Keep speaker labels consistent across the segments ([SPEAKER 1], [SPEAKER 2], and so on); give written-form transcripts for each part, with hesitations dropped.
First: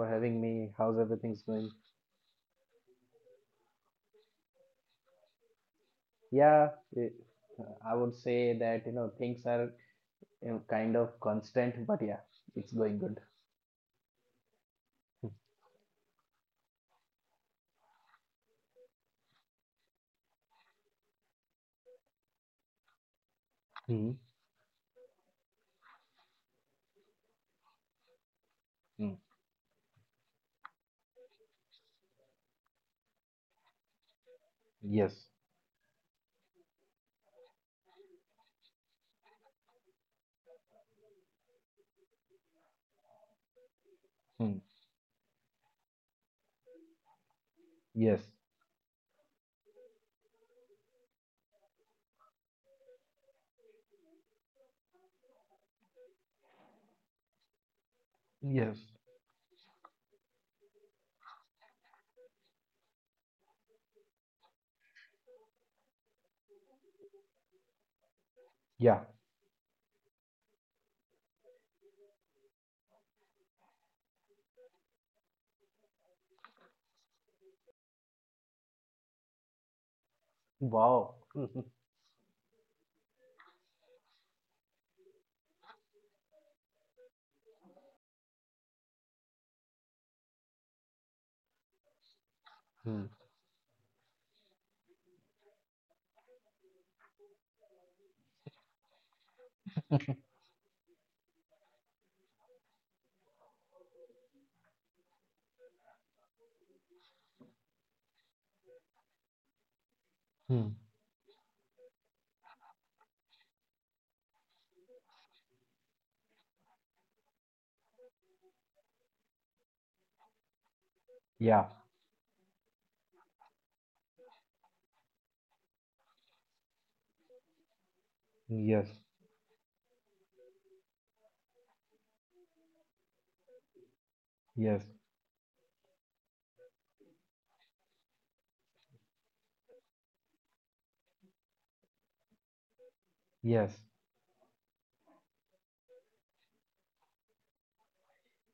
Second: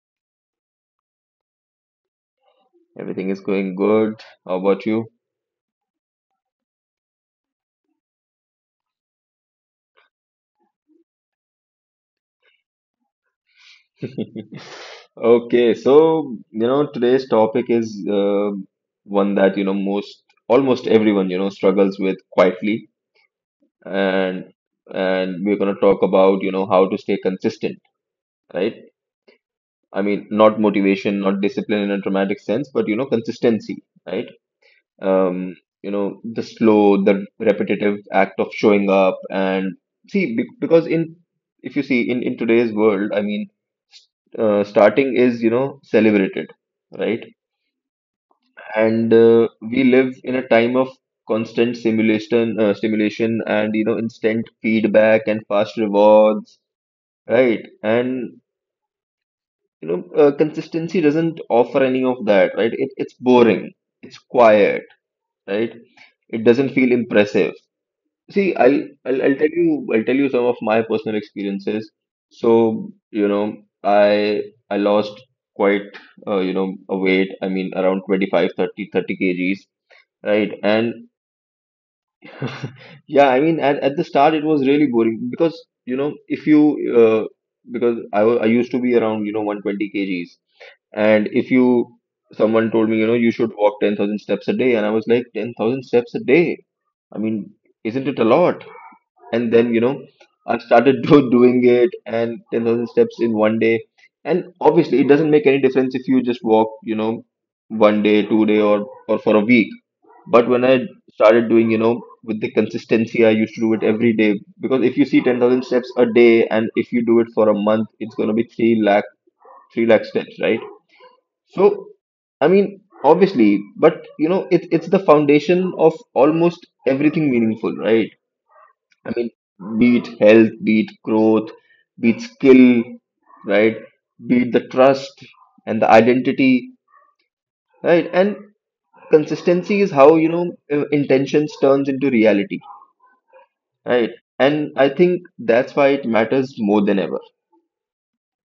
[SPEAKER 1] for having me. How's everything's going?
[SPEAKER 2] Everything is going good. How about you?
[SPEAKER 1] Yeah, it, I would say that things are kind of constant, but yeah, it's going good.
[SPEAKER 2] Okay, so today's topic is one that you know most almost everyone struggles with quietly.
[SPEAKER 1] Hmm.
[SPEAKER 2] And and we're gonna talk about how to stay consistent, right?
[SPEAKER 1] Hmm.
[SPEAKER 2] I mean, not motivation, not discipline in a dramatic sense, but consistency, right?
[SPEAKER 1] Yes.
[SPEAKER 2] um, the slow, the repetitive act of showing up. And see, because if you see in today's world, I mean,
[SPEAKER 1] Hmm.
[SPEAKER 2] starting is, celebrated, right?
[SPEAKER 1] Yes.
[SPEAKER 2] And we live in a time of constant stimulation and, instant feedback and fast rewards, right? And,
[SPEAKER 1] Yes.
[SPEAKER 2] consistency doesn't offer any of that, right? It's boring, it's quiet, right? It doesn't feel impressive. See, I'll,
[SPEAKER 1] Yeah.
[SPEAKER 2] I'll I'll tell you I'll tell you some of my personal experiences. So, I I lost quite a weight. I mean, around 25, thirty kgs, right?
[SPEAKER 1] Wow.
[SPEAKER 2] And yeah, I mean, at the start it was really boring, because you know if you uh, because I used to be around 120 kgs, and if you someone told
[SPEAKER 1] Hmm.
[SPEAKER 2] me you should walk 10,000 steps a day, and I was like 10,000 steps a day. I mean, isn't it a lot? And then I started doing it, and 10,000 steps in one day. And obviously it doesn't make any difference if you just walk one day, two day, or for a week. But when
[SPEAKER 1] Hmm.
[SPEAKER 2] I started doing, with the consistency, I used to do it every day, because if you see 10,000 steps a day and if you do it for a month, it's going to be 3 lakh 3 lakh steps, right.
[SPEAKER 1] Yeah.
[SPEAKER 2] So, I mean, obviously, but it's the foundation of almost everything meaningful, right.
[SPEAKER 1] Yes.
[SPEAKER 2] I mean, be it health, be it growth, be it skill, right? Be it the
[SPEAKER 1] Yes.
[SPEAKER 2] trust and the identity, right? And consistency is how, intentions turns into reality,
[SPEAKER 1] Yes.
[SPEAKER 2] right? And I think that's why it matters more than ever.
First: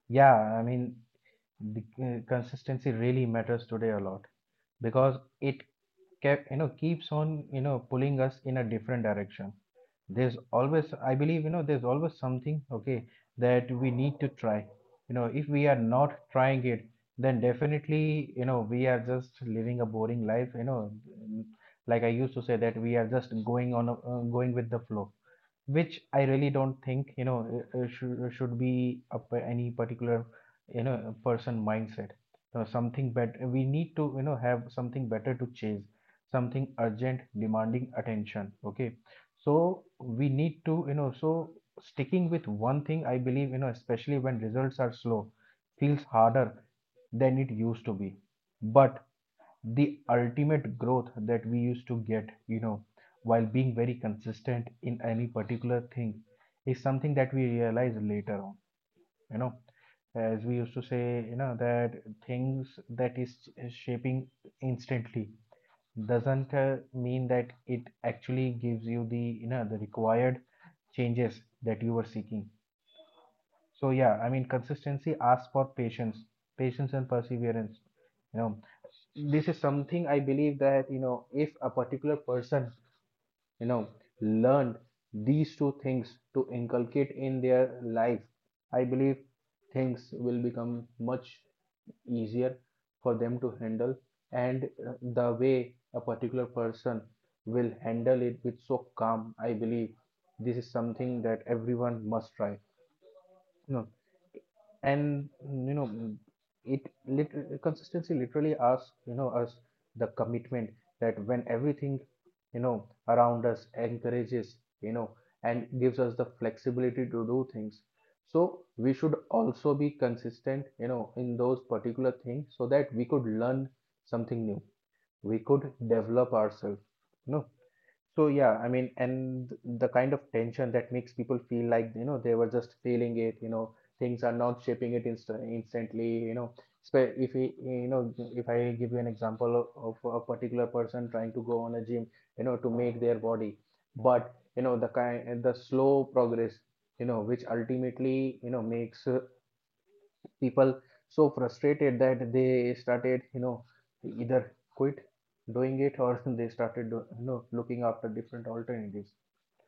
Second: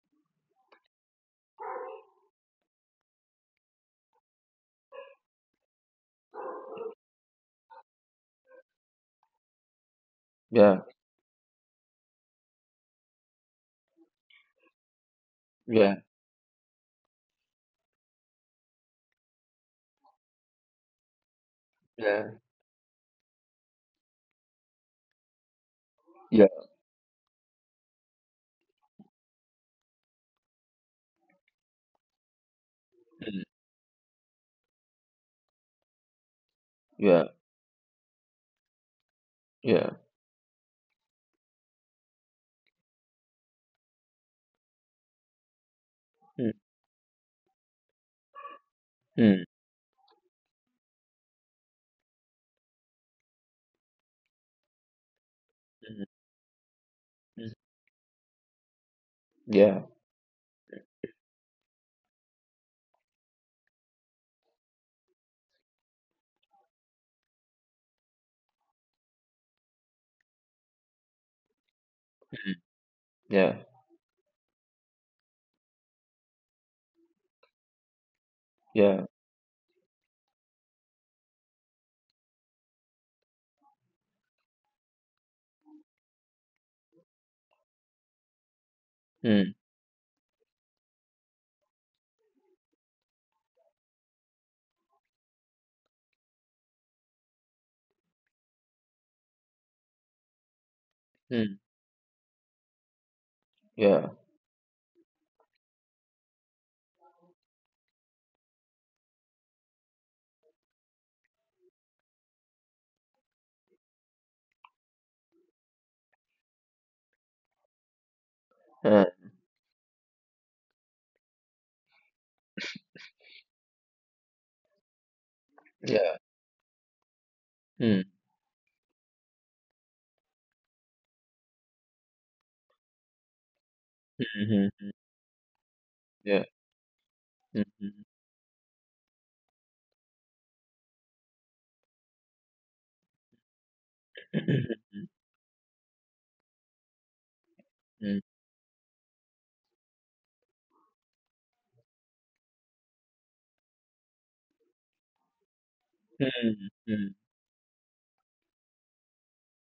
[SPEAKER 1] Yeah. I mean, the consistency really matters today a lot because it keeps on, pulling us in a different direction. There's
[SPEAKER 2] Yeah,
[SPEAKER 1] always, I believe, there's always something. Okay, that we need to try. If we are
[SPEAKER 2] yeah,
[SPEAKER 1] not trying it, then definitely we are just living a boring life, mm, like I
[SPEAKER 2] yeah,
[SPEAKER 1] used to say, that we are just going with the flow, which I
[SPEAKER 2] yeah,
[SPEAKER 1] really don't think should be a, any particular person mindset. Something
[SPEAKER 2] mm,
[SPEAKER 1] better. We need to have something better to chase, something urgent,
[SPEAKER 2] yeah,
[SPEAKER 1] demanding attention. Okay, so
[SPEAKER 2] yeah,
[SPEAKER 1] we need to, so sticking with one thing, I believe, especially when results are slow, feels
[SPEAKER 2] mm,
[SPEAKER 1] harder than it used to be. But
[SPEAKER 2] mm,
[SPEAKER 1] the ultimate growth that we used to get, while being very consistent in any particular
[SPEAKER 2] mm,
[SPEAKER 1] thing, is something that we
[SPEAKER 2] mm,
[SPEAKER 1] realize later on, you know.
[SPEAKER 2] yeah,
[SPEAKER 1] As we used to say, that things that is shaping instantly doesn't mean that it actually gives you the, the required changes that you were seeking.
[SPEAKER 2] mm, yeah,
[SPEAKER 1] So yeah, I mean, consistency asks for patience, patience and perseverance. You know,
[SPEAKER 2] yeah,
[SPEAKER 1] this is something I believe, that if a particular person you know learned these two things to inculcate in their life, I believe
[SPEAKER 2] mm,
[SPEAKER 1] things will become much easier for them to handle. And the way a particular person will handle it with so calm, I believe this is something that
[SPEAKER 2] mm,
[SPEAKER 1] everyone must try, you know.
[SPEAKER 2] yeah,
[SPEAKER 1] And it, consistency literally asks, you know, us the commitment that when everything around us encourages you know and gives us the flexibility to do things, so we
[SPEAKER 2] uh,
[SPEAKER 1] should also be consistent, in those particular things, so that we could learn something new, we could
[SPEAKER 2] yeah,
[SPEAKER 1] develop ourselves, you know.
[SPEAKER 2] mm,
[SPEAKER 1] So yeah, I mean, and the kind of tension that makes people feel like, they were just feeling it, things are not
[SPEAKER 2] mhm,
[SPEAKER 1] shaping it instantly, you
[SPEAKER 2] yeah,
[SPEAKER 1] know. So if we,
[SPEAKER 2] mm,
[SPEAKER 1] if I give you an example of a particular person trying to go on a gym, to make their body, but the kind, the slow progress, which
[SPEAKER 2] mm,
[SPEAKER 1] ultimately, makes people so frustrated that they started, either quit doing it, or they
[SPEAKER 2] mm,
[SPEAKER 1] started
[SPEAKER 2] mm.
[SPEAKER 1] looking after different alternatives.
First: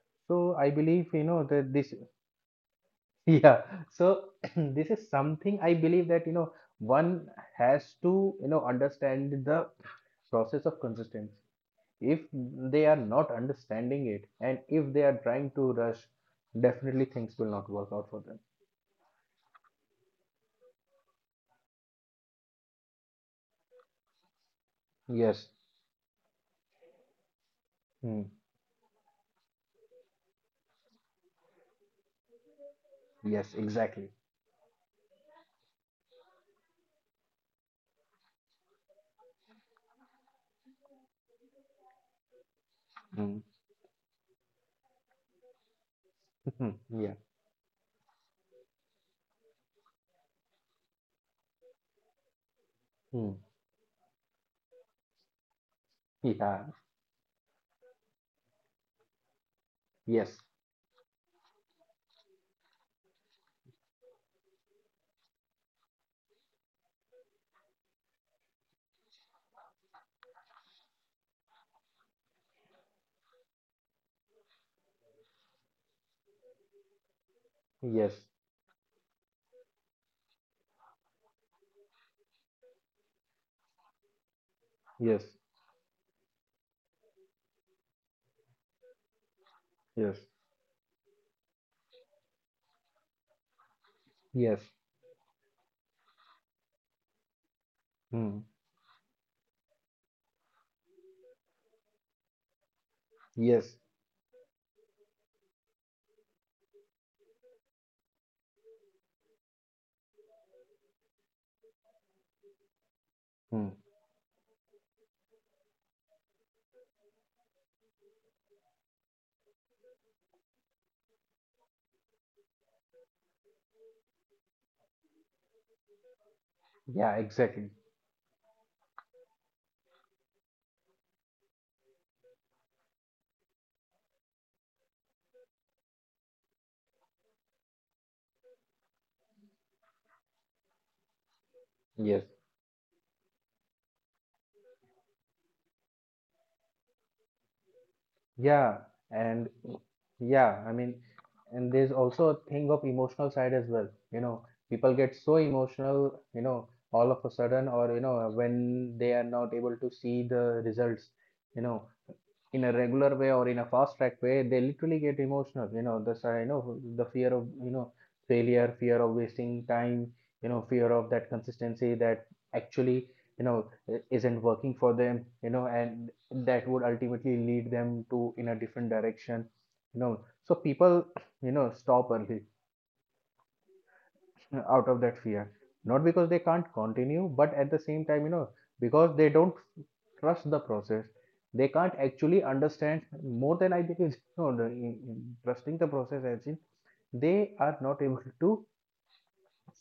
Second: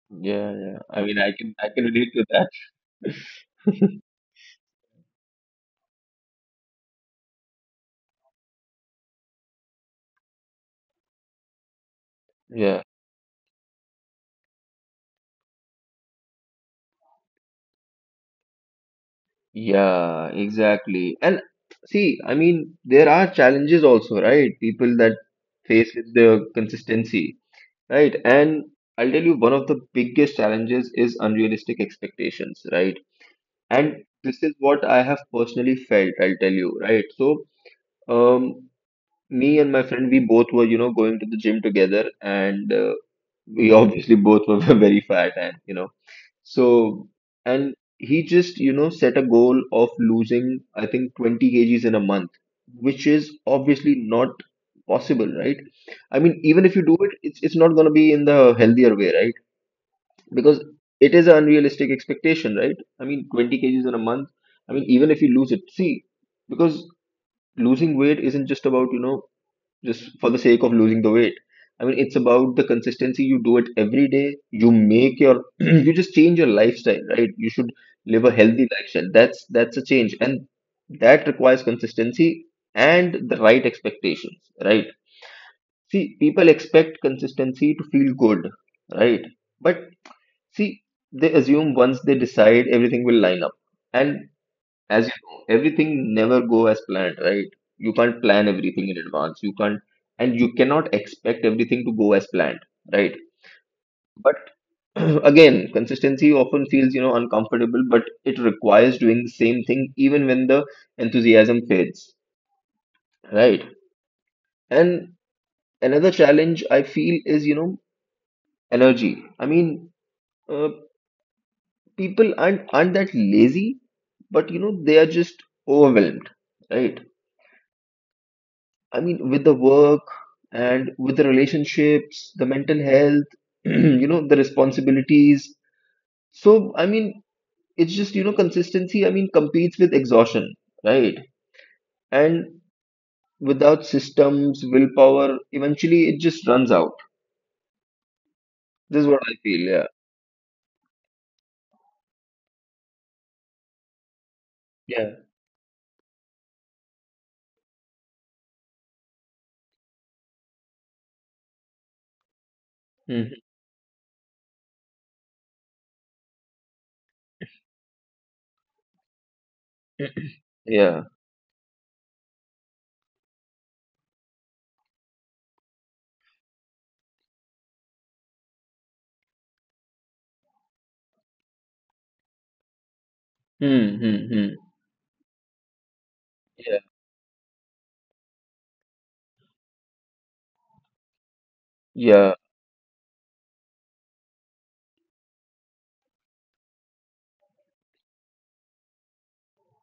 [SPEAKER 2] Yeah,
[SPEAKER 1] So I
[SPEAKER 2] yeah. I
[SPEAKER 1] believe,
[SPEAKER 2] mean, I can I
[SPEAKER 1] that
[SPEAKER 2] can
[SPEAKER 1] this
[SPEAKER 2] relate to that.
[SPEAKER 1] yeah, so this is something I believe, that one has to understand the process of consistency. If
[SPEAKER 2] Yeah,
[SPEAKER 1] they are not understanding it, and if they are trying to rush, definitely things will not work out for them.
[SPEAKER 2] yeah, exactly. And see, I mean, there are challenges also, right? People that
[SPEAKER 1] Yes.
[SPEAKER 2] face with the consistency, right?
[SPEAKER 1] Hmm.
[SPEAKER 2] And I'll tell you, one of the biggest challenges is unrealistic expectations, right?
[SPEAKER 1] Yes,
[SPEAKER 2] And
[SPEAKER 1] exactly.
[SPEAKER 2] this is what I have personally felt, I'll tell you, right? So, um, me and my friend, we both were, going to the gym together, and
[SPEAKER 1] Hmm.
[SPEAKER 2] we obviously both were very fat. and you know, So,
[SPEAKER 1] Yeah.
[SPEAKER 2] and he just, set a goal of losing, I think, 20 kgs in a month, which is
[SPEAKER 1] Hmm.
[SPEAKER 2] obviously not possible, right? I mean,
[SPEAKER 1] Yeah.
[SPEAKER 2] even if you do it, it's not going to be in the healthier way, right?
[SPEAKER 1] Yes.
[SPEAKER 2] Because it is an unrealistic expectation, right? I mean, 20 kgs in a month. I mean, even if you lose it, see, because losing weight isn't just about, just for the sake of losing the weight. I mean, it's about the consistency. You do it every day. You just change your lifestyle, right? You should
[SPEAKER 1] Yes.
[SPEAKER 2] live a healthy lifestyle. That's a change, and that requires consistency and the right expectations, right?
[SPEAKER 1] Yes.
[SPEAKER 2] See, people expect consistency to feel good, right? But
[SPEAKER 1] Yes.
[SPEAKER 2] see, they assume once they decide, everything will line up, and
[SPEAKER 1] Yes.
[SPEAKER 2] as you know, everything never go as planned, right? You can't
[SPEAKER 1] Hmm.
[SPEAKER 2] plan everything in advance. You can't, and you cannot expect everything to go as planned, right?
[SPEAKER 1] Yes.
[SPEAKER 2] But again, consistency often feels, uncomfortable, but it requires doing the same thing even when the enthusiasm fades, right?
[SPEAKER 1] Hmm.
[SPEAKER 2] And another challenge I feel is, energy. I mean, uh, people aren't that lazy, but they are just overwhelmed, right?
[SPEAKER 1] Yeah. Exactly.
[SPEAKER 2] I mean, with the work and with the relationships, the mental health, the responsibilities. So, I mean, it's just, consistency, I mean, competes with exhaustion, right?
[SPEAKER 1] Yes.
[SPEAKER 2] And without systems, willpower, eventually it just runs out.
[SPEAKER 1] Yeah.
[SPEAKER 2] This is what I
[SPEAKER 1] And
[SPEAKER 2] feel, yeah.
[SPEAKER 1] yeah, I mean, and there's also a thing of emotional side as well. You know, people get so emotional. You know, all of a sudden, or when they are not able to see the results. You know, in a regular
[SPEAKER 2] Yeah.
[SPEAKER 1] way,
[SPEAKER 2] Hmm.
[SPEAKER 1] or in a fast track way, they literally get emotional, you know. That's, I know, the fear of, you know, failure, fear of wasting time, fear
[SPEAKER 2] Yeah.
[SPEAKER 1] of that consistency that actually, you know isn't working for them, you know. And that would ultimately lead them to in a different direction, you know. So people stop early,
[SPEAKER 2] Mm-hmm.
[SPEAKER 1] out of that fear, not because they can't
[SPEAKER 2] Yeah.
[SPEAKER 1] continue, but at the same time, because they don't trust the process, they can't
[SPEAKER 2] Yeah.
[SPEAKER 1] actually understand more than I think is no, no, trusting the process, as in they are not able to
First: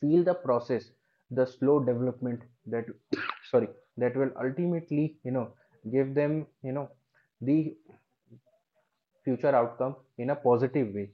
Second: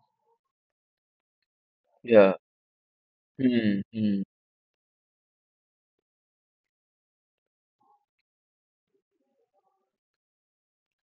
[SPEAKER 1] feel the process, the slow
[SPEAKER 2] Yeah.
[SPEAKER 1] development, that sorry, that
[SPEAKER 2] Mm-hmm.
[SPEAKER 1] will ultimately, give them, the future outcome in a positive way,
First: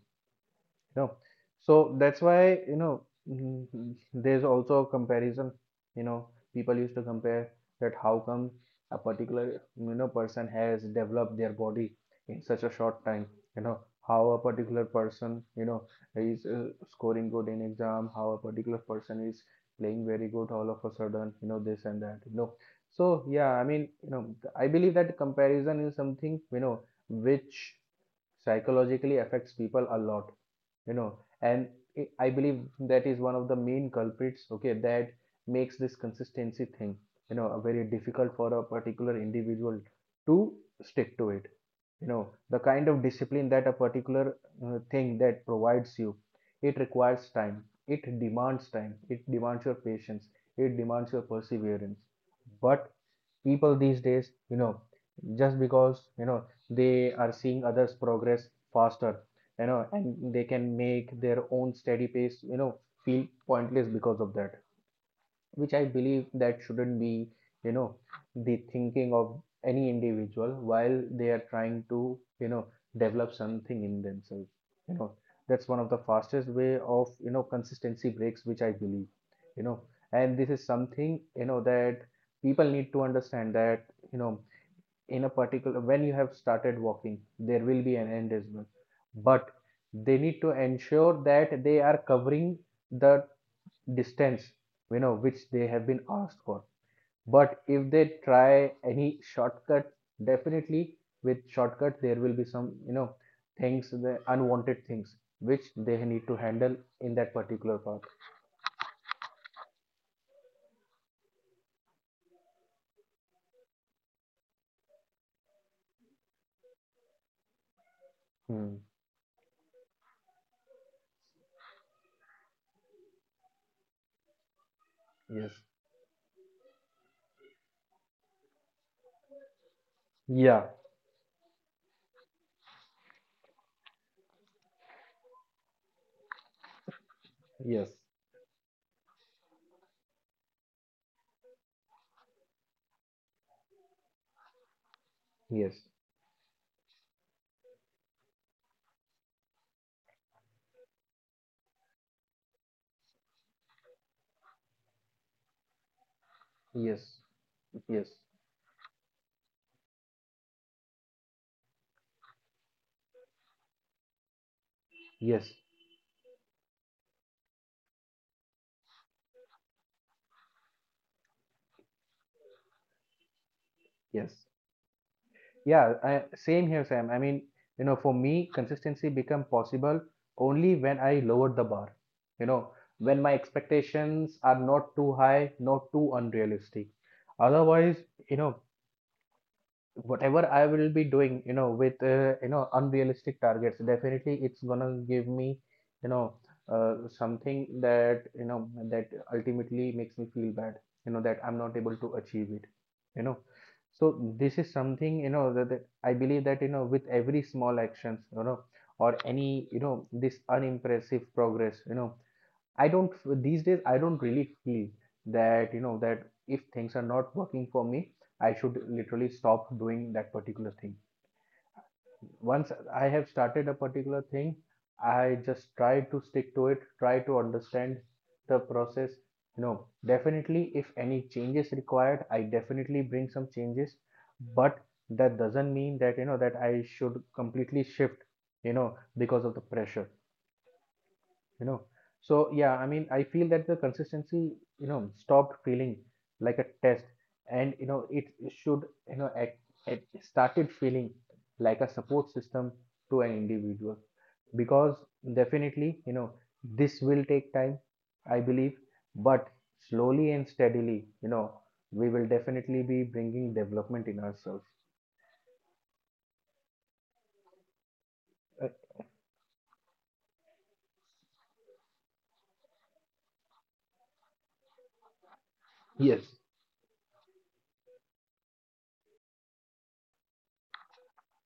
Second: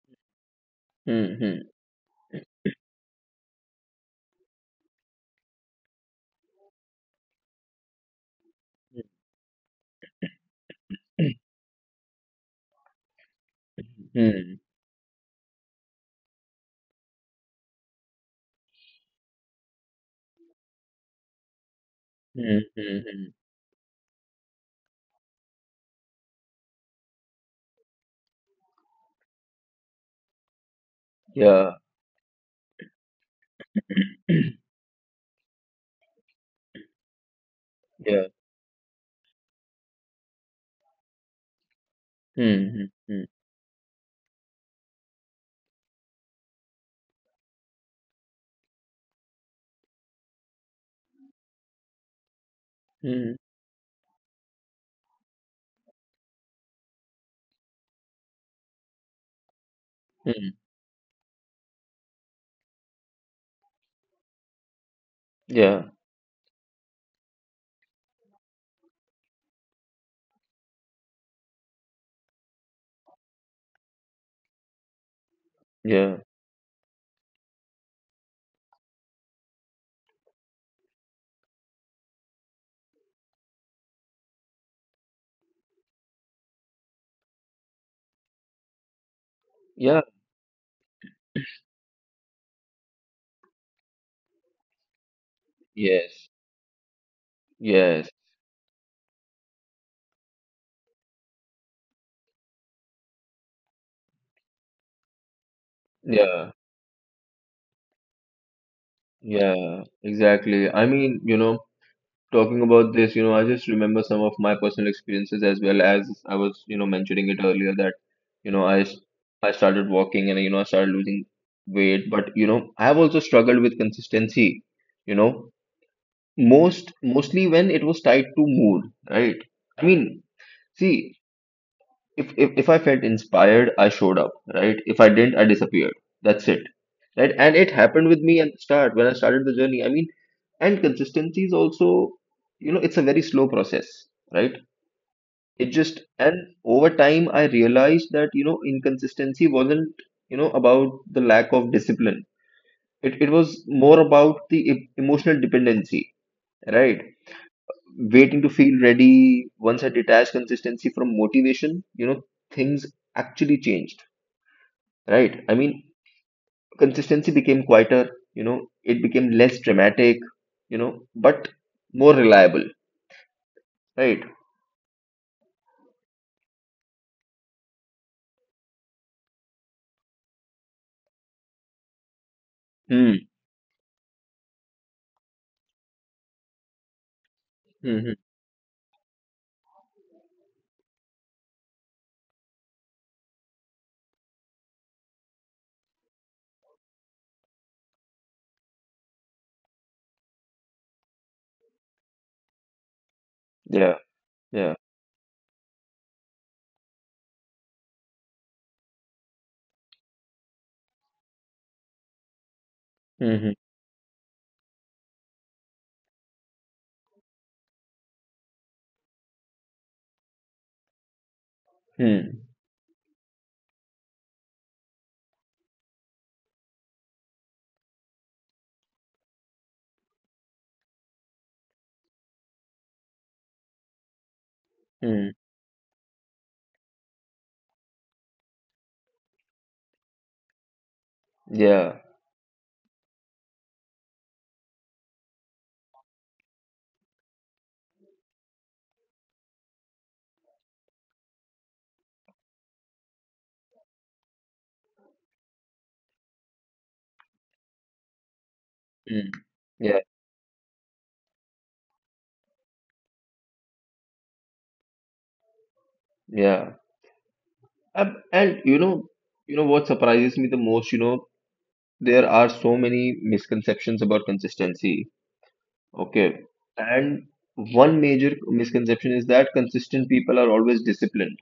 [SPEAKER 1] you know.
[SPEAKER 2] Mm-hmm.
[SPEAKER 1] So that's why, mm, there's also a comparison, you know. People used to compare that how come a particular, person has developed their body in such a short time, you know how a
[SPEAKER 2] Mm-hmm.
[SPEAKER 1] particular person is scoring good in exam, how a particular person is playing very good all of a sudden, you know, this and that, you know. So
[SPEAKER 2] Mm-hmm.
[SPEAKER 1] yeah, I mean, you know, I believe that comparison is something, which psychologically affects people a lot, you know. And
[SPEAKER 2] Yeah.
[SPEAKER 1] I believe that is one of the main culprits, okay, that makes this consistency thing, very
[SPEAKER 2] Yeah.
[SPEAKER 1] difficult for a particular individual to stick to it, you know. The kind of
[SPEAKER 2] Mm-hmm.
[SPEAKER 1] discipline that a particular thing that provides you, it requires time, it demands time, it demands your patience, it demands your perseverance. But
[SPEAKER 2] Mhm,
[SPEAKER 1] people these days, just because they are seeing others progress faster, and they
[SPEAKER 2] mhm.
[SPEAKER 1] can make their own steady pace, feel pointless because of that, which I
[SPEAKER 2] Yeah,
[SPEAKER 1] believe that shouldn't be, you know, the thinking of any individual while they are trying to, you know, develop something in themselves. You know, that's one of the
[SPEAKER 2] yeah,
[SPEAKER 1] fastest way of, you know, consistency breaks, which I believe, you know. And this is something, you know, that people need to understand that, you know, in a particular, when you have started walking, there will be an end as well. But
[SPEAKER 2] yeah,
[SPEAKER 1] they need to ensure that they are covering the distance, which they have been
[SPEAKER 2] yes,
[SPEAKER 1] asked for. But if they
[SPEAKER 2] yes,
[SPEAKER 1] try any shortcut, definitely with shortcut there will be some, things, the unwanted things, which they need to
[SPEAKER 2] yeah,
[SPEAKER 1] handle in that particular path.
[SPEAKER 2] yeah, exactly. I mean, talking about this, I just remember some of my personal experiences, as well as I was, mentioning it earlier that, you know,
[SPEAKER 1] Hmm.
[SPEAKER 2] I, s- I started walking, and, I started losing weight, but, I have also struggled with consistency, you
[SPEAKER 1] Yes.
[SPEAKER 2] know, mostly when it was tied to mood, right? I mean,
[SPEAKER 1] Yeah.
[SPEAKER 2] see, if I felt inspired, I showed up, right? If I didn't, I disappeared. That's it, right? And it
[SPEAKER 1] Yes.
[SPEAKER 2] happened with me at the start when I started the journey, I mean. And consistency is also, it's a very slow process, right. it
[SPEAKER 1] Yes.
[SPEAKER 2] just And over time I realized that inconsistency wasn't about the lack of discipline. It was more about the emotional dependency, right.
[SPEAKER 1] Yes. Yes.
[SPEAKER 2] Waiting to feel ready, once I detached consistency from motivation, things actually changed, right?
[SPEAKER 1] Yes.
[SPEAKER 2] I mean, consistency became quieter, it became less dramatic, but more reliable, right?
[SPEAKER 1] Yes. Yeah, I, same here, Sam. I mean, you know, for me, consistency become possible only when I lowered the bar. You know, when
[SPEAKER 2] Hmm.
[SPEAKER 1] my expectations are not too high, not too unrealistic. Otherwise,
[SPEAKER 2] Mm-hmm.
[SPEAKER 1] you know, whatever I will be doing, you know, with unrealistic targets, definitely it's gonna give me, you know, something that that ultimately makes me feel bad, you know, that I'm not able to achieve it, you know.
[SPEAKER 2] Yeah.
[SPEAKER 1] So this is
[SPEAKER 2] Yeah.
[SPEAKER 1] something, you know, that, that I believe that with every small actions, you know, or any this unimpressive progress, you know, I don't
[SPEAKER 2] Mm-hmm.
[SPEAKER 1] these days I don't really feel that that if things are not working for me, I should literally stop doing that particular thing.
[SPEAKER 2] Hmm.
[SPEAKER 1] Once I have started a particular thing, I just try to stick to it, try to understand the process. You know, definitely if any changes required, I definitely bring some changes, but
[SPEAKER 2] Hmm.
[SPEAKER 1] that doesn't mean that that I should completely shift, you know, because of the pressure, you know.
[SPEAKER 2] Yeah.
[SPEAKER 1] So yeah, I mean, I feel that the consistency, stopped feeling like a test, and you know, it should, you know it, it started feeling like a support system to an individual, because definitely, this will take time, I believe,
[SPEAKER 2] Hmm.
[SPEAKER 1] but
[SPEAKER 2] Yeah.
[SPEAKER 1] slowly and steadily, we will definitely be bringing development in ourselves.
[SPEAKER 2] Yeah. And
[SPEAKER 1] uh,
[SPEAKER 2] you know what surprises me the most, there are so many misconceptions about consistency.
[SPEAKER 1] yes.
[SPEAKER 2] Okay. And one major misconception is that consistent people are always disciplined.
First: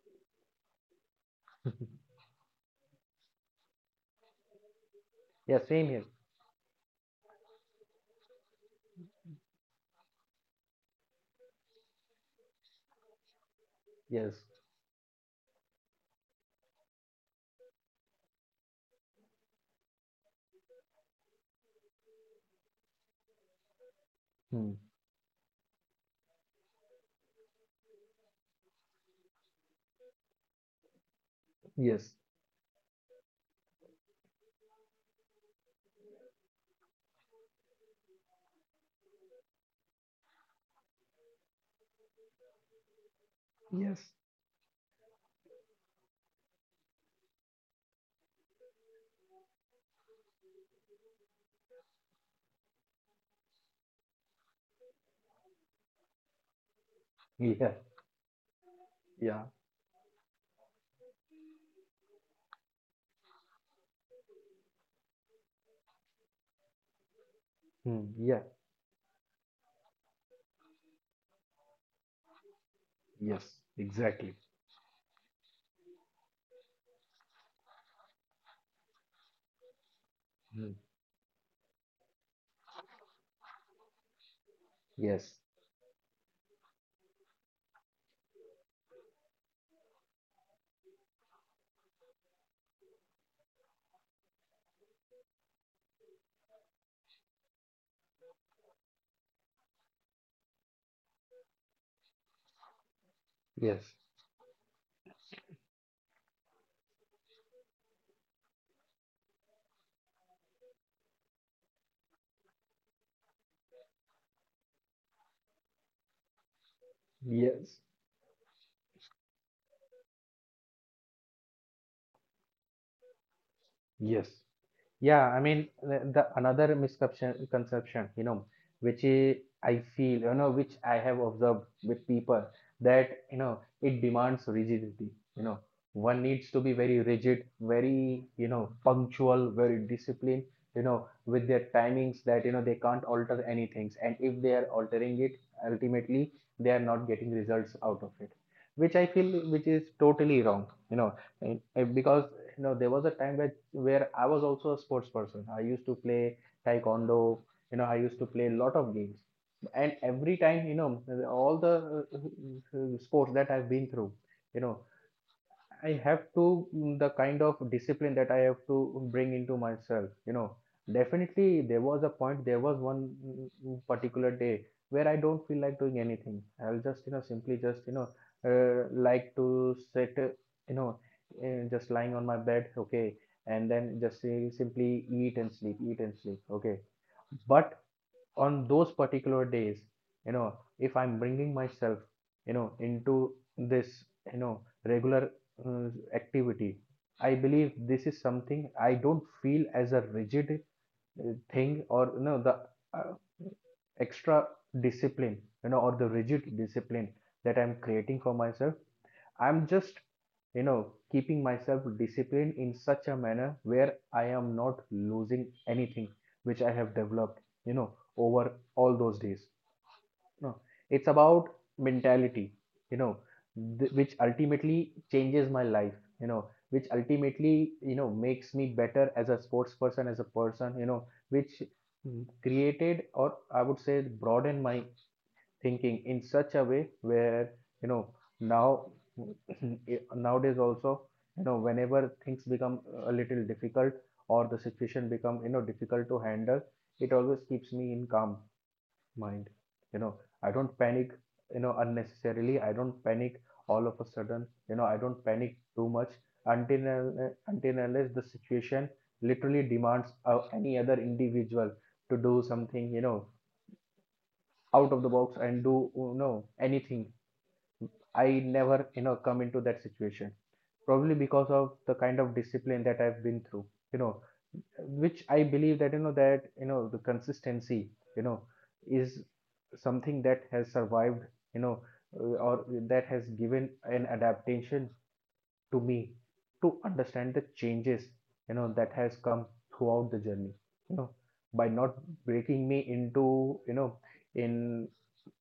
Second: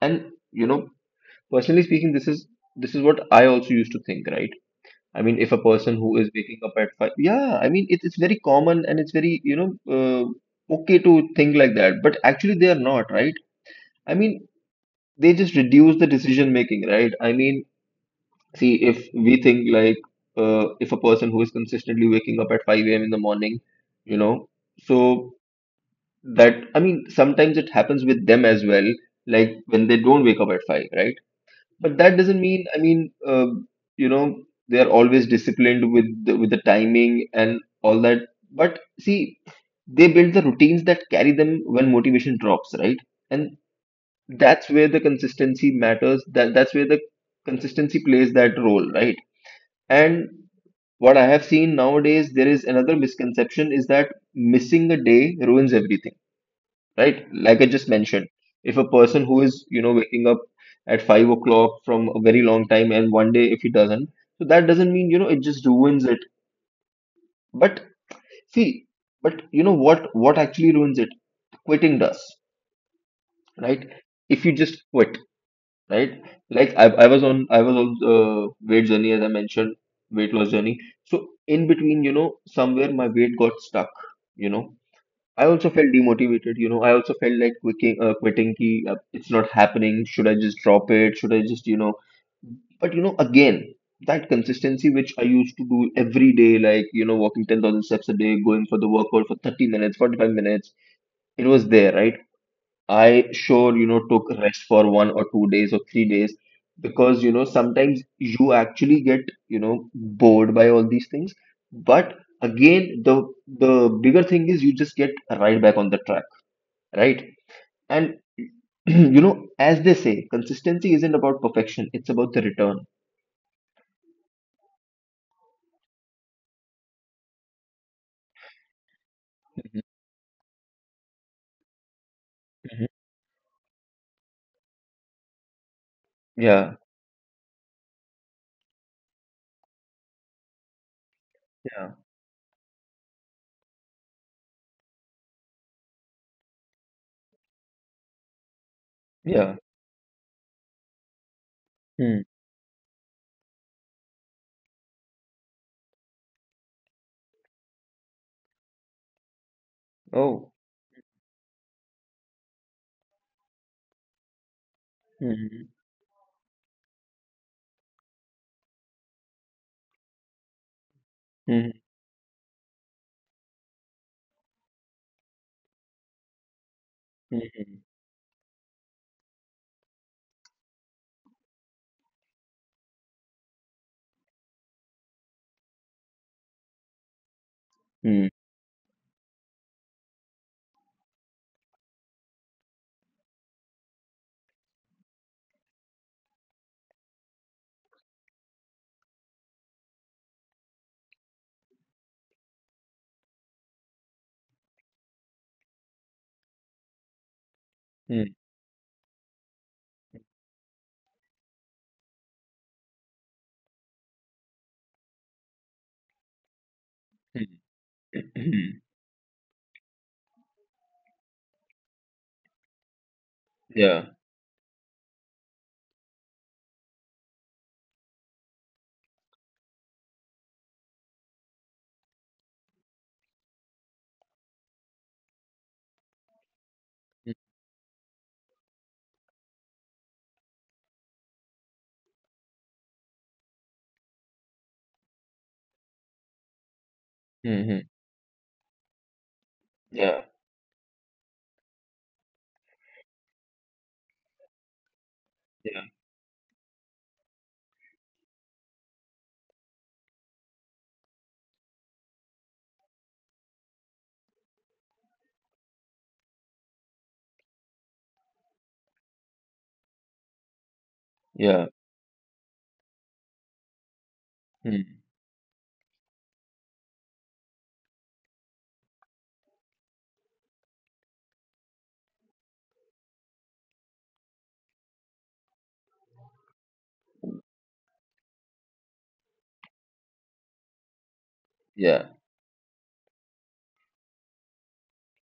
[SPEAKER 2] And personally speaking, this is what I also used to think, right. I mean, if a
[SPEAKER 1] Yeah, same
[SPEAKER 2] person
[SPEAKER 1] here.
[SPEAKER 2] who is waking up at 5, yeah, I mean, it's very common and it's very, uh, okay to think like that, but actually they are not, right. I
[SPEAKER 1] Yes.
[SPEAKER 2] mean, they just reduce the decision making, right. I mean, see, if we think like, if a person who is consistently waking up at 5 a.m. in the morning, you know
[SPEAKER 1] Hmm.
[SPEAKER 2] so that, I mean, sometimes it happens with them as well, like when they don't wake up at 5, right? But
[SPEAKER 1] Yes.
[SPEAKER 2] that doesn't mean, I mean, you know they are always disciplined with the timing and all that. But see, they build the routines that carry them when motivation drops, right. And
[SPEAKER 1] Yes.
[SPEAKER 2] that's where the consistency matters, that's where the consistency plays that role, right. And what I have seen nowadays, there is another misconception is that missing a day ruins everything, right? Like I
[SPEAKER 1] Yeah.
[SPEAKER 2] just mentioned, if a person
[SPEAKER 1] Yeah.
[SPEAKER 2] who is, waking up at 5 o'clock from a very long time, and one day if he doesn't, so that doesn't mean, it just ruins it. But
[SPEAKER 1] Hmm. Yeah.
[SPEAKER 2] see, but you know what? What actually ruins it? Quitting does,
[SPEAKER 1] Yes,
[SPEAKER 2] right?
[SPEAKER 1] exactly.
[SPEAKER 2] If you just quit, right? Like I was on weight journey, as I mentioned, weight loss
[SPEAKER 1] Mm.
[SPEAKER 2] journey. So in between, somewhere my weight got stuck, you know,
[SPEAKER 1] Yes,
[SPEAKER 2] I also felt demotivated. I also felt like quitting ki, it's not happening. Should I just drop it? Should I just, you know? But you know, again, that consistency which I used to do every day, like walking 10,000 steps a day, going for the workout for 30 minutes, 45 minutes, it was there, right? I sure,
[SPEAKER 1] yes.
[SPEAKER 2] took rest for 1 or 2 days or 3 days because, sometimes you actually get, bored by all these things. But again, the bigger thing is you just get right back on the track, right?
[SPEAKER 1] Yes,
[SPEAKER 2] And as they say, consistency isn't about perfection, it's about the return.
[SPEAKER 1] yes. Yeah, I mean the another misconception you know, which is, I
[SPEAKER 2] Mhm,
[SPEAKER 1] feel, you know, which I have observed with people,
[SPEAKER 2] mhm.
[SPEAKER 1] that, you know, it demands rigidity, you know. One needs to be
[SPEAKER 2] Yeah,
[SPEAKER 1] very rigid, very, you know, punctual, very disciplined, you know, with their
[SPEAKER 2] yeah,
[SPEAKER 1] timings, that, you know, they can't alter anything. And if they are altering it, ultimately they are not getting results out of it. Which I feel,
[SPEAKER 2] yeah.
[SPEAKER 1] which is totally wrong, you know, and
[SPEAKER 2] Hmm.
[SPEAKER 1] because there was a time where I was also a sports person. I used to play taekwondo, you know, I used to play a lot of games. And every
[SPEAKER 2] Oh.
[SPEAKER 1] time, you know, all the sports that I've been through, you know,
[SPEAKER 2] Mhm,
[SPEAKER 1] I have to the kind of discipline that I have to bring into myself. You know, definitely there
[SPEAKER 2] mhm,
[SPEAKER 1] was a point, there was one particular day where I don't feel like doing anything. I'll just, you know, simply just,
[SPEAKER 2] mhm.
[SPEAKER 1] you know, like to sit, you know, just lying on my bed, okay, and then just simply eat and sleep, okay. But
[SPEAKER 2] Hmm.
[SPEAKER 1] on those particular days, you know if I'm bringing myself into this, you know regular uh, activity, I believe this is something I don't feel as a rigid thing, or the uh, extra discipline, or the rigid discipline that I'm creating for
[SPEAKER 2] Mhm,
[SPEAKER 1] myself. I'm just, keeping myself disciplined in such a manner where I am not losing anything which I have developed, over
[SPEAKER 2] mhm.
[SPEAKER 1] all those days. No, it's about mentality, you know, which
[SPEAKER 2] Yeah.
[SPEAKER 1] ultimately changes my life, which ultimately, makes me better as a sports person, as a person, which created, or I would say, broaden my thinking in such a way
[SPEAKER 2] Mhm,
[SPEAKER 1] where you know now nowadays also, whenever things become a little difficult, or the situation become, difficult to handle, it always keeps
[SPEAKER 2] mhm.
[SPEAKER 1] me in calm mind, you know
[SPEAKER 2] Yeah.
[SPEAKER 1] I don't panic, unnecessarily I don't panic, all of a sudden, I don't panic too
[SPEAKER 2] Yeah.
[SPEAKER 1] much, until until unless the situation literally demands any other individual to do something, out of the box, and do, anything. I never, come into that situation. Probably because
[SPEAKER 2] Yeah.
[SPEAKER 1] of the kind of discipline that I've been through, you know,
[SPEAKER 2] Hmm.
[SPEAKER 1] which I believe that, the consistency, you know, is something that has survived, you know, or that has given an adaptation to me to understand the changes, that has come throughout the journey, you know by not
[SPEAKER 2] Yeah,
[SPEAKER 1] breaking me into, in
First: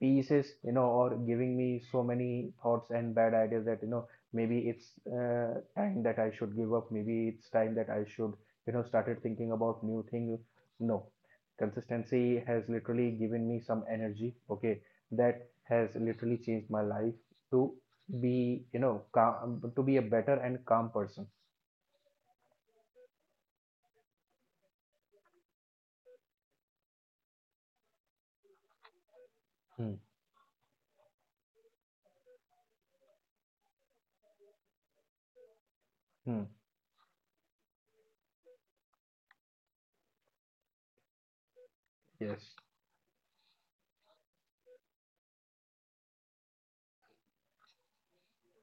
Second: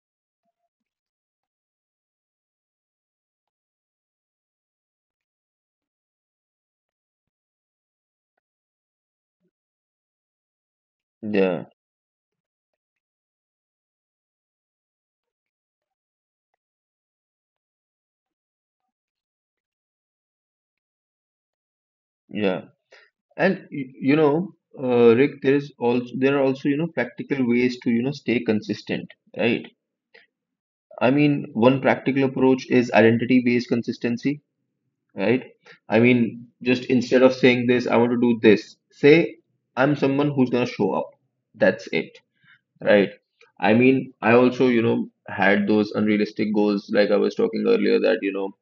[SPEAKER 1] pieces, or giving me so many thoughts and bad ideas that, maybe it's time that I should give up, maybe it's time that I should, started thinking about new things. No,
[SPEAKER 2] yeah,
[SPEAKER 1] consistency has literally given me some energy, okay, that has literally changed my life to be, calm, to be a better and calm person.
[SPEAKER 2] yeah. And Rick, there are also, practical ways to, stay consistent, right?
[SPEAKER 1] Hmm.
[SPEAKER 2] I mean, one practical approach is identity-based consistency, right? I
[SPEAKER 1] Hmm.
[SPEAKER 2] mean, just instead of saying this, I want to do this, say I'm someone who's gonna show up. That's it,
[SPEAKER 1] Yes.
[SPEAKER 2] right? I mean, I also, had those unrealistic goals like I was talking earlier that,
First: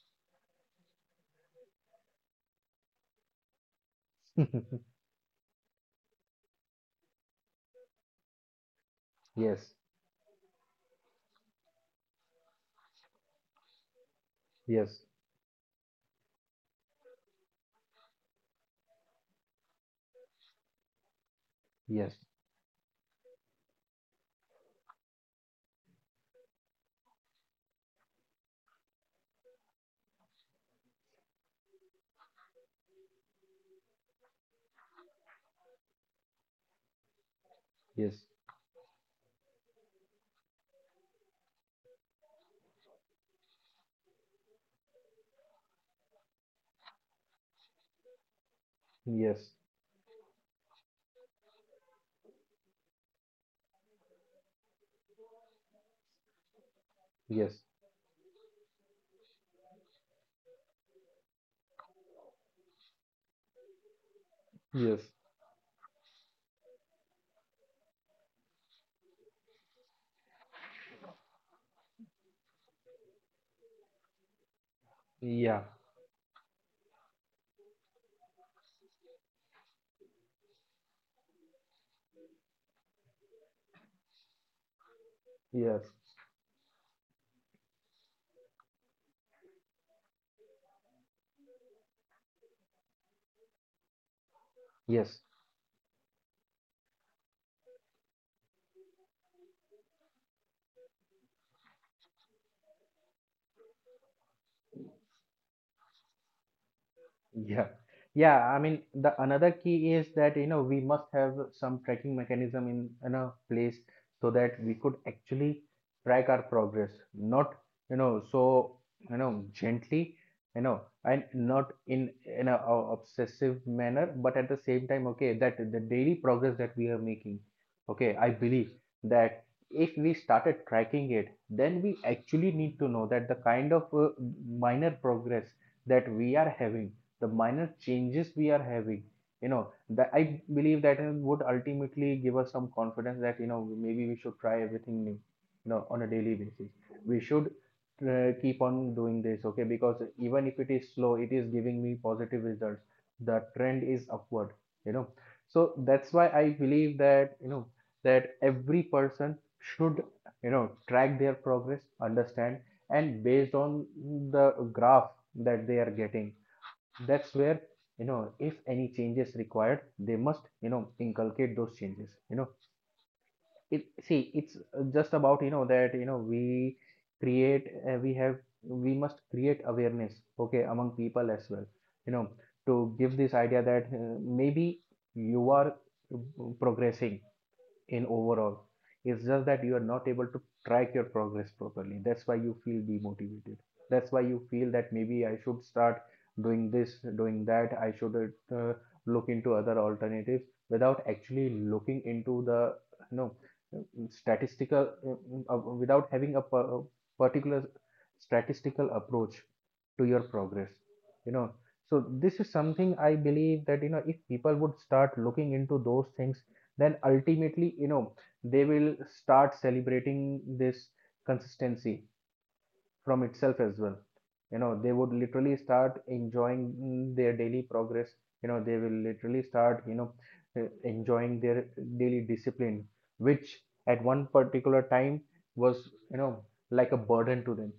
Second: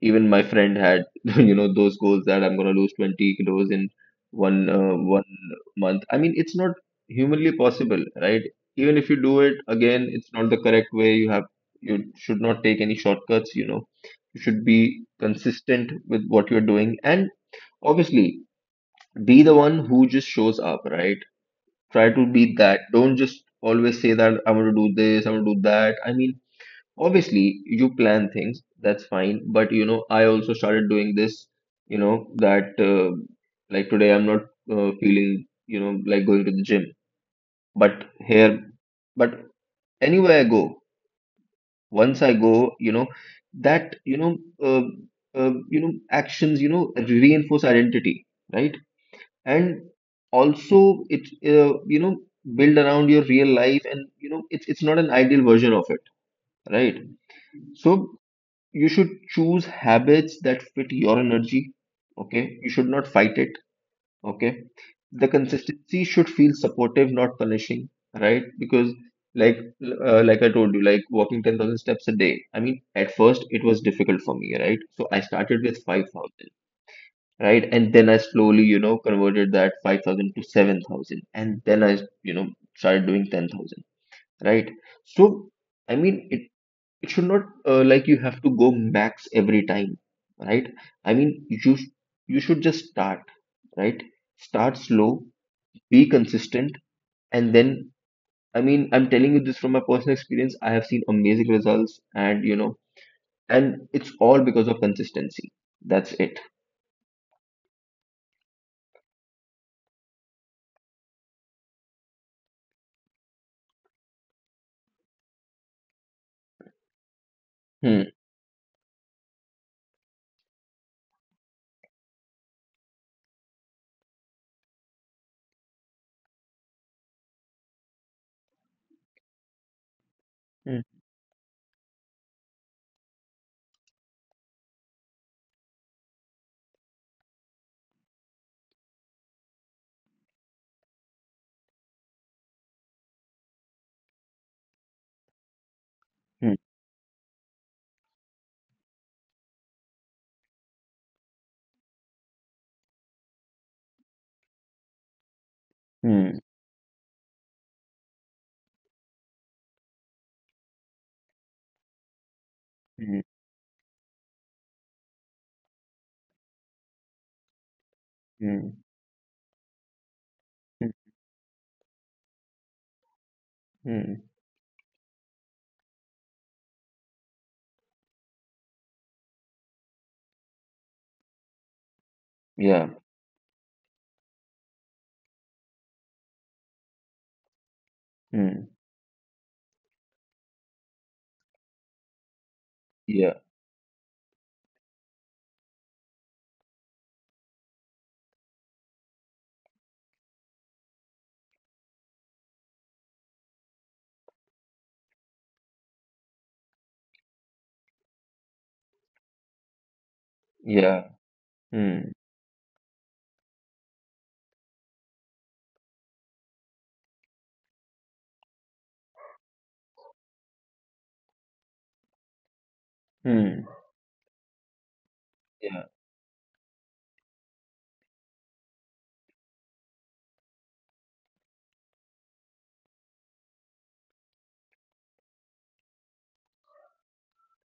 [SPEAKER 2] even my friend had, those goals that I'm gonna lose 20 kilos in one uh, one month. I mean, it's not humanly possible, right? Even if you do it
[SPEAKER 1] Yes.
[SPEAKER 2] again, it's not the correct way. You should not take any shortcuts. You know, you should
[SPEAKER 1] Yes.
[SPEAKER 2] be consistent with what you're doing, and obviously, be the one who just shows up, right? Try
[SPEAKER 1] Yes.
[SPEAKER 2] to be that. Don't just always say that I'm gonna do this, I'm gonna do that. I mean, obviously you plan things, that's fine, but you know, I also started doing this, you know, that like today I'm not feeling, you know, like going to the gym, but
[SPEAKER 1] Yes.
[SPEAKER 2] here but anywhere I go, once I go, you know, that you know, uh, you know, actions, you know, reinforce identity, right?
[SPEAKER 1] Yes.
[SPEAKER 2] And also it, you know, build around your real life, and you know, it's not an ideal version of it, right?
[SPEAKER 1] Yes.
[SPEAKER 2] So you should choose habits that fit your energy. Okay, you should not fight it. Okay.
[SPEAKER 1] Yes.
[SPEAKER 2] The consistency should feel supportive, not punishing, right? Because, like, like I told you, like walking 10,000 steps a day, I mean at first it was difficult for me, right? So I
[SPEAKER 1] Yeah.
[SPEAKER 2] started with 5,000, right? And then I slowly, you know, converted that 5,000 to 7,000, and then I, you know, started doing 10,000, right? So
[SPEAKER 1] Yes.
[SPEAKER 2] I mean, it should not like you have to go max every time, right? I mean you should just start, right? Start
[SPEAKER 1] Yes.
[SPEAKER 2] slow, be consistent. And then, I mean, I'm telling you this from my personal experience, I have seen amazing results. And you know, and it's all because of consistency. That's it.
[SPEAKER 1] Yeah. Yeah, I mean the another key is that, we must have some tracking mechanism in a place so that we could actually track our progress, not,
[SPEAKER 2] Hmm.
[SPEAKER 1] so, gently, and not in a obsessive manner, but at the same time, okay, that the daily progress that we are making, okay, I believe that if we started
[SPEAKER 2] Hmm.
[SPEAKER 1] tracking it, then we actually need to know that the kind of minor progress that we are having, the minor changes we are having, you know that I believe that would ultimately give us some confidence that, maybe we should try everything new, on a daily
[SPEAKER 2] Hmm.
[SPEAKER 1] basis. We should keep on doing this, okay, because even if it is slow, it is giving me positive results. The trend is upward you know so that's why I
[SPEAKER 2] Hmm.
[SPEAKER 1] believe that, that every person should, track their progress, understand, and
[SPEAKER 2] Hmm.
[SPEAKER 1] based on the graph that they are getting, that's where, if
[SPEAKER 2] Hmm.
[SPEAKER 1] any changes required, they must,
[SPEAKER 2] Hmm.
[SPEAKER 1] inculcate those changes. It See,
[SPEAKER 2] Hmm.
[SPEAKER 1] it's just about, that, create uh, we have we must create awareness, okay, among people as well, you know to
[SPEAKER 2] Yeah.
[SPEAKER 1] give this idea that maybe you are uh, progressing in overall.
[SPEAKER 2] Hmm.
[SPEAKER 1] It's just that you are not able to track your progress properly. That's why you feel
[SPEAKER 2] Yeah,
[SPEAKER 1] demotivated. That's why you feel that maybe I should start doing this, doing that. I should look into other alternatives without actually looking into the, you know statistical without having a particular statistical approach to your progress.
[SPEAKER 2] yeah.
[SPEAKER 1] You know, so
[SPEAKER 2] Hmm.
[SPEAKER 1] this is something I believe that, if people would start looking into those things, then ultimately, they will start celebrating this consistency from itself
[SPEAKER 2] Hmm.
[SPEAKER 1] as well. They would literally
[SPEAKER 2] Yeah,
[SPEAKER 1] start enjoying their daily progress, they will literally start, enjoying their daily discipline, which at one particular time was, like a burden to them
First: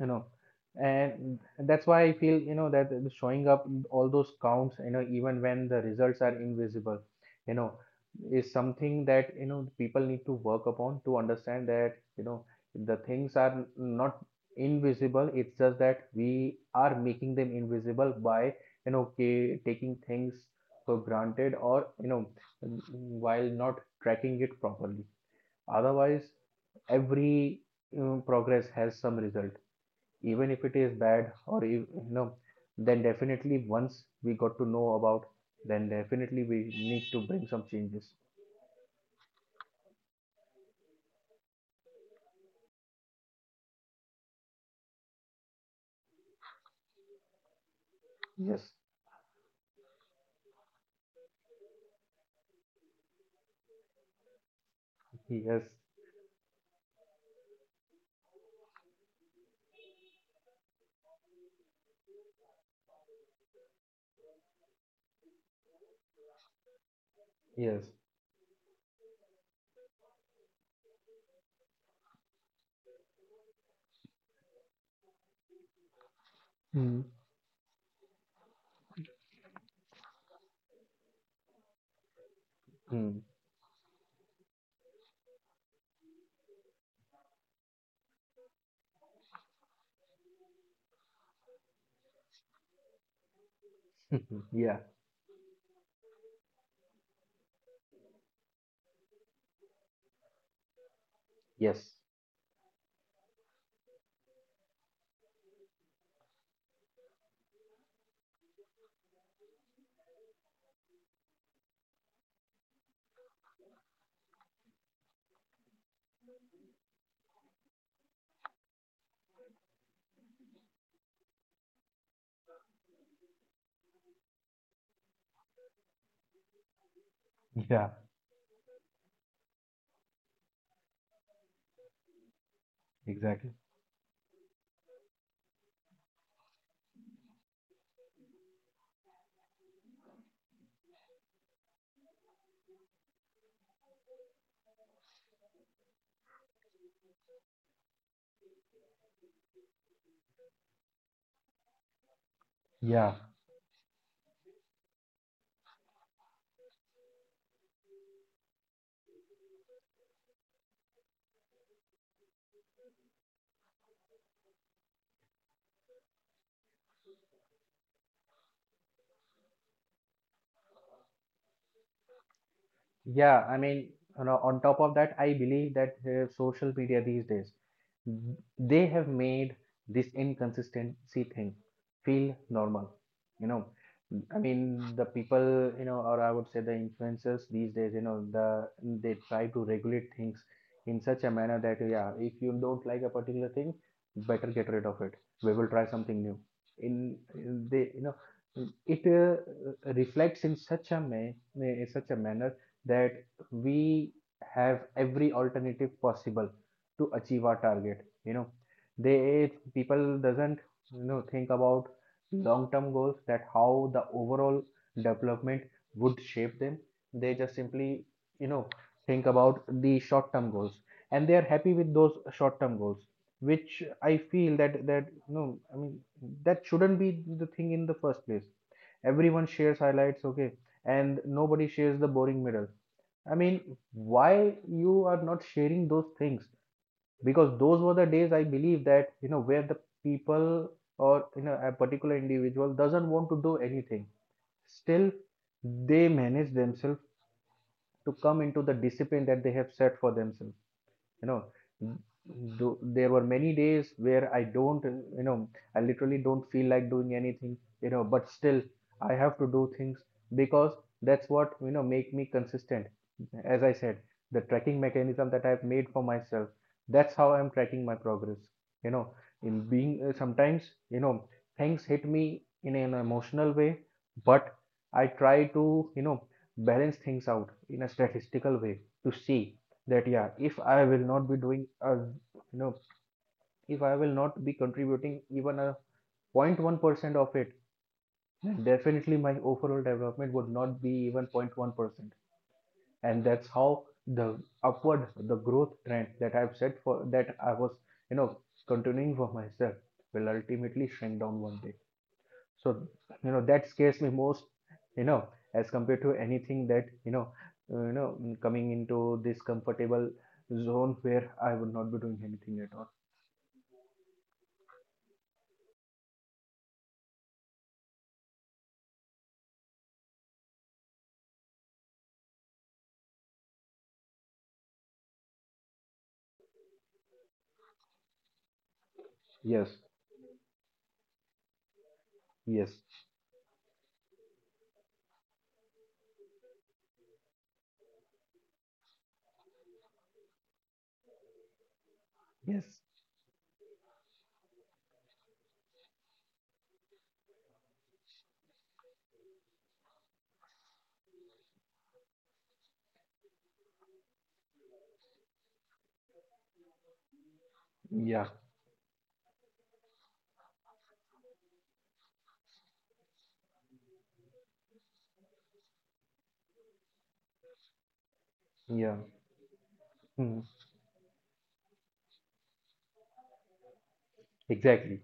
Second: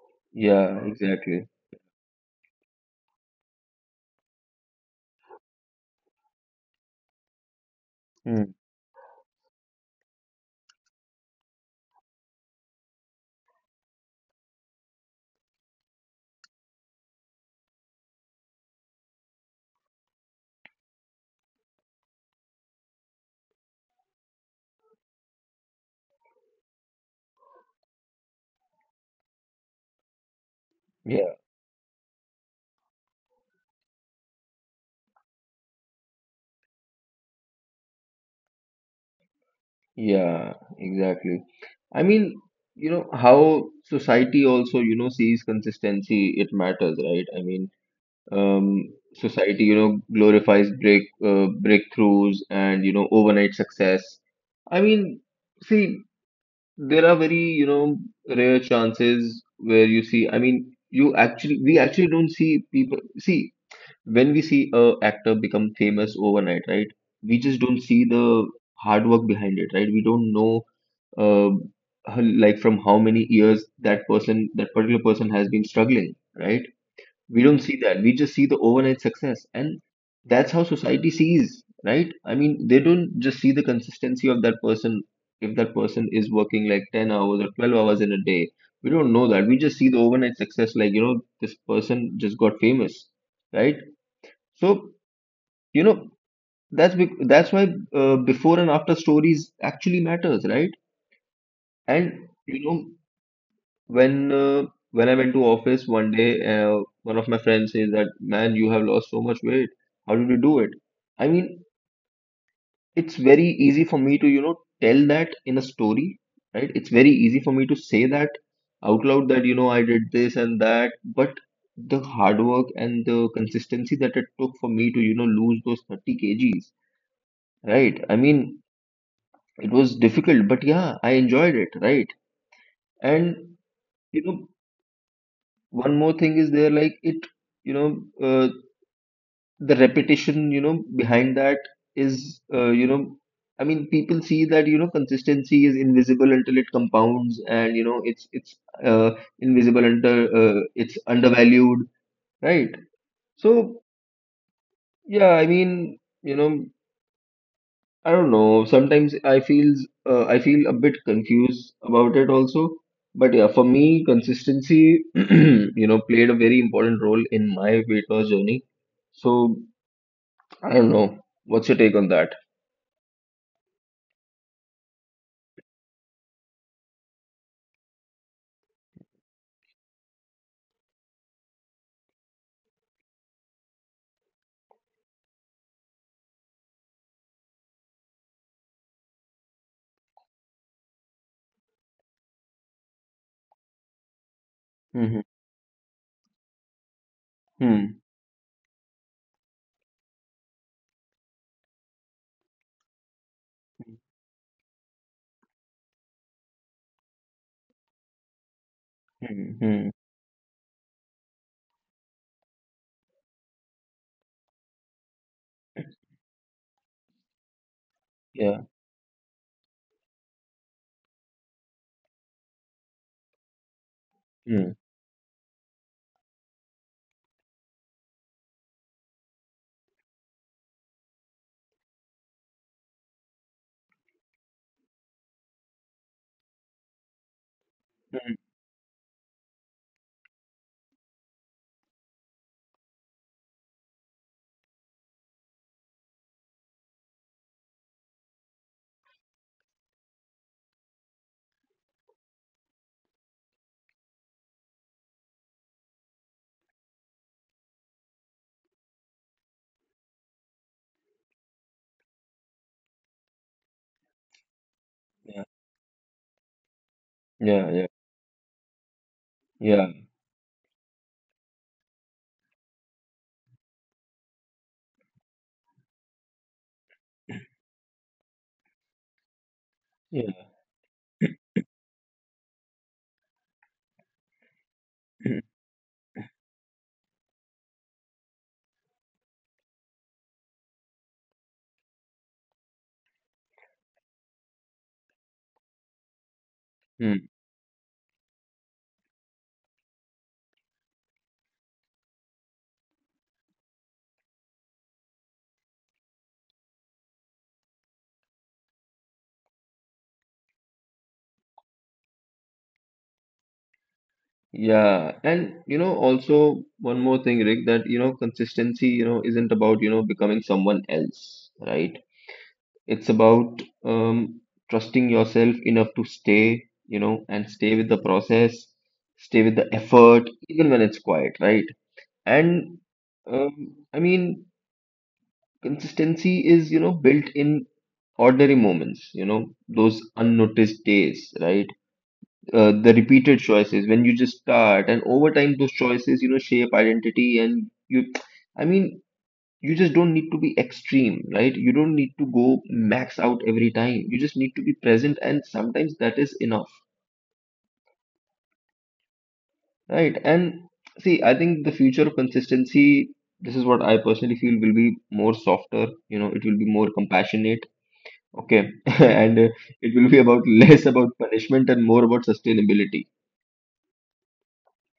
[SPEAKER 1] you know
[SPEAKER 2] yeah,
[SPEAKER 1] and
[SPEAKER 2] exactly.
[SPEAKER 1] that's why I feel, that the showing up all those counts, even when the results are invisible, you know
[SPEAKER 2] Hmm.
[SPEAKER 1] is something that, people need to work upon to understand that, the things are not invisible. It's just that we are making them invisible by, taking things for granted, or, while not tracking it properly. Otherwise, every, progress has some result, even if it is
[SPEAKER 2] Yeah,
[SPEAKER 1] bad, or, then definitely once we got to know about, then definitely we need to bring some changes.
[SPEAKER 2] yeah, exactly. I mean, you know, how society also, you know, sees consistency, it matters, right? I mean,
[SPEAKER 1] Yes.
[SPEAKER 2] society, you know, glorifies breakthroughs and, you know, overnight success. I mean,
[SPEAKER 1] Yes.
[SPEAKER 2] see, there are very, you know, rare chances where you see, I mean, we actually don't see people, see, when we see a actor become famous overnight, right? We just don't
[SPEAKER 1] Yes.
[SPEAKER 2] see the hard work behind it, right? We don't know uh, like from how many years that person, that particular person has been struggling, right?
[SPEAKER 1] Hmm.
[SPEAKER 2] We don't see that. We just see the overnight success, and that's how society sees, right? I mean, they
[SPEAKER 1] Hmm.
[SPEAKER 2] don't just see the consistency of that person. If that person is working like 10 hours or 12 hours in a day, we don't know that. We just see the overnight success, like, you know, this person just got famous, right?
[SPEAKER 1] Yeah.
[SPEAKER 2] So, you know, that's bec that's why before and after stories actually matters, right?
[SPEAKER 1] Yes.
[SPEAKER 2] And you know, when uh, when I went to office one day, one of my friends says that, "Man, you have lost so much weight. How did you do it?" I mean, it's very easy for me to, you know, tell that in a story, right? It's very easy for me to say that out loud that, you know, I did this and that, but the hard work and the consistency that it took for me to, you know, lose those 30 kgs,
[SPEAKER 1] Yeah,
[SPEAKER 2] right? I mean, it was difficult, but yeah, I enjoyed it, right?
[SPEAKER 1] exactly.
[SPEAKER 2] And you know, one more thing is there, like it, you know, uh, the repetition, you know, behind that is you know, I mean people see that, you know, consistency is invisible until it compounds, and you know, it's uh, invisible under, it's undervalued, right?
[SPEAKER 1] Yeah.
[SPEAKER 2] So yeah, I mean, you know, I don't know. Sometimes I feel a bit confused about it also. But yeah, for me, consistency, you know, played a very important role in my weight loss journey. So I don't know. What's your take on that?
[SPEAKER 1] Yeah, I mean, on top of that, I believe that social media these days, they have made this inconsistency thing feel normal. You know, I mean, the people, or I would say the influencers these days, they try to regulate things in such a manner that, yeah, if you don't like a particular thing, better get rid of it.
[SPEAKER 2] Mm-hmm.
[SPEAKER 1] We will try something new. In they,
[SPEAKER 2] Hmm.
[SPEAKER 1] it reflects in such in such a manner that we have every alternative possible to achieve our target, they
[SPEAKER 2] Hmm. Hmm.
[SPEAKER 1] people doesn't, think about long term goals, that how the overall development would shape them. They just simply, you
[SPEAKER 2] Yeah.
[SPEAKER 1] know think about the short term goals, and they are happy with those short term goals, which I feel
[SPEAKER 2] Hmm.
[SPEAKER 1] that that, no, I mean, that shouldn't be the thing in the first place. Everyone shares highlights, okay, and nobody shares the boring middle. I mean, why you are not sharing those things? Because those were the days I believe that, where the people, or, a particular individual doesn't want to do anything. Still, they manage themselves to come into the discipline that they have set for themselves. you know Th- there were many days where I don't you know I literally don't feel like doing anything, but still I have to do things, because that's what, make me consistent. As I said, the tracking mechanism that
[SPEAKER 2] Yeah.
[SPEAKER 1] I've made for myself, that's how I'm
[SPEAKER 2] Yeah.
[SPEAKER 1] tracking
[SPEAKER 2] Yeah.
[SPEAKER 1] my progress you know in being
[SPEAKER 2] Yeah.
[SPEAKER 1] sometimes, things hit me in an emotional way, but I try to, you know balance things out in a statistical way, to see that, yeah,
[SPEAKER 2] Yeah.
[SPEAKER 1] if I will not be doing a, if I will not be contributing even a 0.1% of it, definitely my overall development would not be even 0.1%. And that's how the upward, the growth trend that I've set for,
[SPEAKER 2] Hmm.
[SPEAKER 1] that I was, you know continuing for myself, will ultimately shrink down one day. So, that scares me most, you know as compared to anything, that, coming into this comfortable zone where I would not be doing anything at all.
[SPEAKER 2] Yeah, and you know, also one more thing, Rick, that you know, consistency, you know, isn't about, you know, becoming someone else, right? It's about trusting yourself enough to stay, you know, and stay with the process, stay with
[SPEAKER 1] Yes.
[SPEAKER 2] the effort, even when it's quiet, right?
[SPEAKER 1] Yes.
[SPEAKER 2] And I mean, consistency is, you know, built in ordinary moments, you know, those unnoticed days, right?
[SPEAKER 1] Yes.
[SPEAKER 2] The repeated choices when you just start, and over time, those choices, you know, shape identity and you. I mean, you just don't need to be extreme, right? You don't need to go max out every time, you just need to be present, and sometimes that is enough,
[SPEAKER 1] Yeah.
[SPEAKER 2] right? And see, I think the future of consistency, this is what I personally feel, will be more softer, you know, it will be more compassionate, okay,
[SPEAKER 1] Yeah.
[SPEAKER 2] and it will be
[SPEAKER 1] Mm,
[SPEAKER 2] about less about punishment and more about sustainability,
[SPEAKER 1] exactly.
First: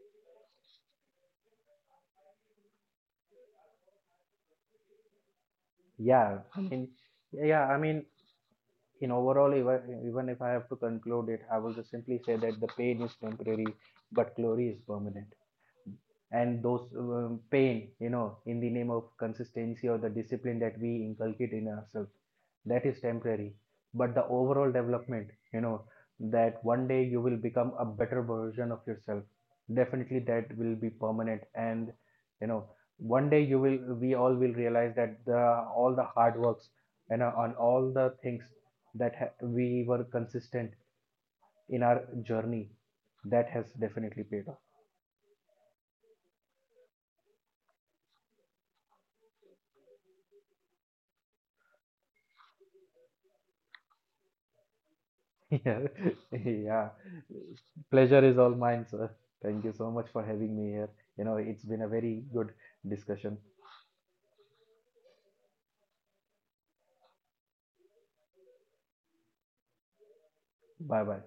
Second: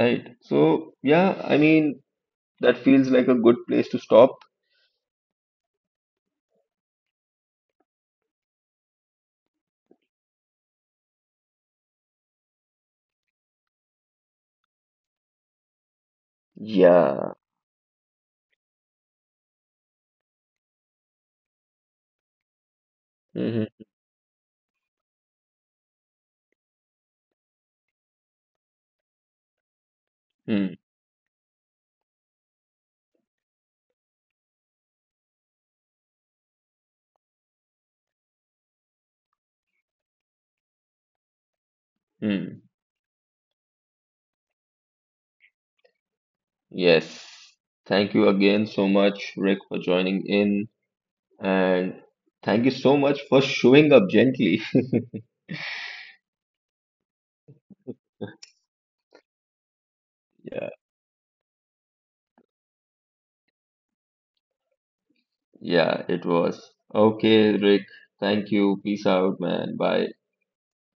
[SPEAKER 2] right? So yeah, I mean, that feels like a good place to stop.
[SPEAKER 1] Yeah i mean yeah i mean in overall, even if I have to conclude it, I will just simply say that the pain is temporary but glory is permanent. And those
[SPEAKER 2] Yeah.
[SPEAKER 1] pain, in the name of consistency, or the discipline that we inculcate in ourselves, that is temporary.
[SPEAKER 2] Hmm.
[SPEAKER 1] But the overall development, you know that one day you will become a better version of yourself, definitely that will be permanent. And, you know one day you will we all will realize that the all the hard works, and on all the things that we were consistent in our journey,
[SPEAKER 2] Hmm.
[SPEAKER 1] that has definitely paid off.
[SPEAKER 2] Yes. Thank you again so much, Rick, for joining in. And thank you so much for showing up gently.
[SPEAKER 1] Yeah, yeah. Pleasure is all mine, sir. Thank you so much for having me here.
[SPEAKER 2] Yeah,
[SPEAKER 1] It's been a very good discussion.
[SPEAKER 2] yeah, it was. Okay, Rick. Thank you. Peace out, man. Bye.
[SPEAKER 1] Bye bye.